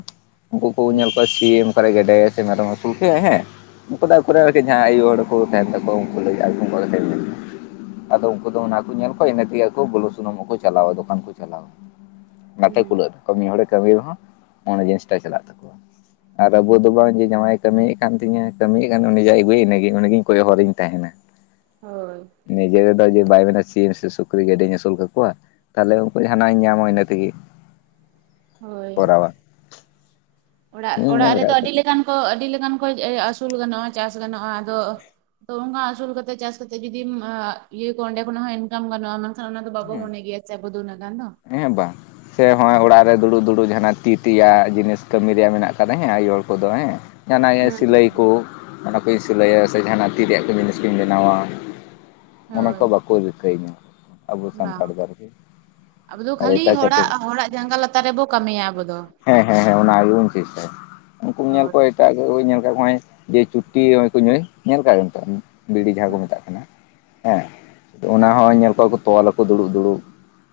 ᱩᱱᱠᱩ ᱠᱚ ᱧᱮᱞ ᱦᱩᱸ ᱠᱚᱣᱟ ᱥᱤ ᱮᱢ ᱚᱠᱟᱨᱮ ᱜᱮᱰᱮ ᱥᱮ ᱢᱮᱨᱚᱢᱮ ᱟᱹᱥᱩᱞ ᱠᱟᱭᱟ ᱦᱮᱸ ᱩᱱᱠᱩ ᱫᱚ ᱟᱹᱠᱩᱨᱮᱱ ᱟᱨᱠᱤ ᱡᱟᱦᱟᱸ ᱟᱭᱚ ᱦᱚᱲ ᱠᱚ ᱛᱟᱦᱮᱱ ᱛᱟᱠᱚᱣᱟ ᱩᱱᱠᱩ ᱞᱟᱹᱜᱤᱫ [unintelligible] ᱟᱫᱚ ᱩᱱᱠᱩ ᱫᱚ ᱚᱱᱟᱠᱩ ᱧᱮᱞ ᱠᱚᱣᱟ ᱤᱱᱟᱹ ᱛᱮᱜᱮ ᱟᱠᱚ ᱵᱩᱞᱩ ᱥᱩᱱᱩᱢ ᱦᱚᱸᱠᱚ ᱪᱟᱞᱟᱣᱟ ᱫᱚᱠᱟᱱ ᱠᱚ ᱪᱟᱞᱟᱣᱟ᱾ ᱚᱱᱟᱛᱮ ᱦᱩᱸ ᱠᱩᱞᱟᱹᱜ ᱛᱟᱠᱚᱣᱟ, ᱢᱤᱫ ᱦᱚᱲᱮ ᱠᱟᱹᱢᱤᱭ ᱨᱮᱦᱚᱸ ᱢᱚᱱᱮ ᱡᱤᱱᱤᱥ ᱴᱟᱜ ᱪᱟᱞᱟᱜ ᱛᱟᱠᱚᱣᱟ᱾ ᱟᱨ ᱟᱵᱩ ᱫᱚ ᱵᱟᱝ ᱡᱮ ᱡᱟᱶᱟᱭᱮ ᱠᱟᱹᱢᱤᱭᱮᱫ ᱠᱟᱱ ᱛᱤᱧᱟᱹ ᱠᱟᱹᱢᱤᱭᱮᱫ ᱠᱟᱱ ᱩᱱᱤ ᱡᱟᱭ ᱟᱹᱜᱩᱭ ᱤᱱᱟᱹ ᱜᱮ ᱩᱱᱤᱜᱮᱧ ᱠᱚᱭᱚᱜ ᱦᱚᱨᱤᱧ ᱛᱟᱦᱮᱱᱟ᱾ ᱦᱳᱭ᱾ ᱱᱤᱡᱮ ᱨᱮᱫᱚ ᱡᱮ ᱵᱟᱭ ᱢᱮᱱᱟ ᱥᱤᱢ ᱥᱮ ᱥᱩᱠᱨᱤ ᱜᱮᱰᱮᱧ ᱟᱹᱥᱩᱞ ᱠᱟᱠᱚᱣᱟ᱾ ᱛᱟᱦᱚᱞᱮ ᱩᱱᱠᱩ ᱡᱟᱦᱟᱱᱟᱜ ᱤᱧ ᱧᱟᱢᱟ ᱤᱱᱟᱹ ᱛᱮᱜᱮ ᱦᱳᱭ ᱠᱚᱨᱟᱣᱟ᱾ ᱚᱲᱟᱜ ᱤᱧᱤᱧ ᱚᱲᱟᱜ ᱧᱮᱞ ᱨᱮᱫᱚ ᱟᱠᱟᱫ ᱟᱹᱰᱤ ᱠᱚᱣᱟ ᱞᱮᱠᱟᱱ ᱠᱚ ᱟᱹᱰᱤ ᱞᱮᱠᱟᱱ ᱠᱚ ᱮ ᱟᱹᱥᱩᱞ ᱜᱟᱱᱚᱜᱼᱟ ᱪᱟᱥ ᱜᱟᱱᱚᱜᱼᱟ ᱟᱫᱚ ᱛᱚ ᱚᱱᱠᱟ ᱟᱹᱥᱩᱞ ᱠᱟᱛᱮ ᱪᱟᱥ ᱠᱟᱛᱮ ᱡᱩᱫᱤᱢ ᱟᱻ ᱤᱭᱟᱹ ᱠᱚᱣᱟ ᱚᱸᱰᱮ ᱠᱷᱚᱱᱟᱜ ᱦᱚᱸ ᱤᱱᱠᱟᱢ ᱜᱟᱱᱚ-ᱟ ᱚᱱᱟ ᱚᱱᱟ ᱫᱚ ᱵᱟᱵᱚ ᱦᱮᱸ ᱢᱚᱱᱮ ᱜᱮᱭᱟᱪᱮ ᱟᱵᱚᱫᱚ ᱩᱱᱟᱹᱜ ᱜᱟᱱ ᱫᱚ᱾ ᱦᱮᱸ ᱵᱟᱝ᱾ ᱥᱮ ᱦᱚᱸᱜᱼᱚᱭ ᱚᱲᱟᱜ ᱨᱮ ᱫᱩᱲᱩᱵ ᱫᱩᱲᱩᱵ ᱡᱟᱦᱱᱟᱜ ᱛᱤ ᱛᱮᱭᱟᱜ ᱡᱤᱱᱤᱥ ᱠᱟᱹᱢᱤ ᱨᱮᱭᱟᱜ ᱢᱮᱱᱟᱜ ᱟᱠᱟᱫᱟ ᱦᱮᱸ ᱟᱭᱳ ᱦᱚᱲ ᱠᱚᱫᱚ ᱦᱮᱸ᱾ ᱡᱟᱦᱱᱟᱜ ᱮ ᱦᱩᱸ ᱥᱤᱞᱟᱹᱭ ᱠᱚ ᱚᱱᱟ ᱠᱚᱭ ᱥᱤᱞᱟᱹᱭᱟ ᱥᱮ ᱡᱟᱦᱟᱱᱟᱜ ᱛᱤ ᱨᱮᱭᱟᱜ ᱠᱚ ᱡᱤᱱᱤᱥ ᱠᱚᱧ ᱵᱮᱱᱟᱣᱟ᱾ ᱚᱱᱟ ᱦᱳᱭ ᱠᱚ ᱵᱟᱠᱚ ᱨᱤᱠᱟᱹᱭᱧᱟ ᱟᱵᱚ ᱵᱟᱝ ᱥᱟᱱᱛᱟᱲ ᱫᱚ ᱟᱨᱠᱤ᱾ ᱟᱵᱚ ᱫᱚ ᱟᱨ ᱠᱷᱟᱹᱞᱤ ᱮᱴᱟᱜ ᱦᱚᱲᱟᱜ ᱪᱷᱟᱹᱛᱤᱠ ᱦᱚᱲᱟᱜ ᱡᱟᱸᱜᱟ ᱞᱟᱛᱟᱨ ᱨᱮᱵᱚ ᱠᱟᱹᱢᱤᱭᱟ ᱟᱵᱚ ᱫᱚ᱾ ᱦᱮᱸ ᱦᱮᱸ ᱦᱮᱸ, ᱚᱱᱟ ᱜᱮᱵᱚᱱ ᱪᱤᱥᱴᱟᱭᱟ ᱩᱱᱠᱩᱢ ᱧᱮᱞ ᱦᱳᱭ ᱠᱚᱣᱟ ᱮᱴᱟᱜ ᱠᱩᱧ ᱧᱮᱞ ᱠᱟᱜ ᱠᱚ ᱦᱚ-ᱚᱭ ᱡᱮ ᱪᱩᱴᱤ ᱦᱚᱸᱜ-ᱚᱭ ᱠᱚ ᱧᱩᱭ ᱧᱮᱞ ᱠᱟᱜ ᱠᱚᱣᱟᱢ ᱛᱚ ᱵᱤᱲᱤ ᱡᱟᱦᱟᱸ ᱠᱚ ᱢᱮᱛᱟᱜ ᱠᱟᱱᱟ ᱦᱮᱸ ᱚᱱᱟ ᱦᱚᱸ ᱧᱮᱞ ᱠᱚᱣᱟ ᱠᱚ ᱛᱚᱞ ᱟᱠᱚ ᱫᱩᱲᱩᱵ ᱫᱩᱲᱩᱵ᱾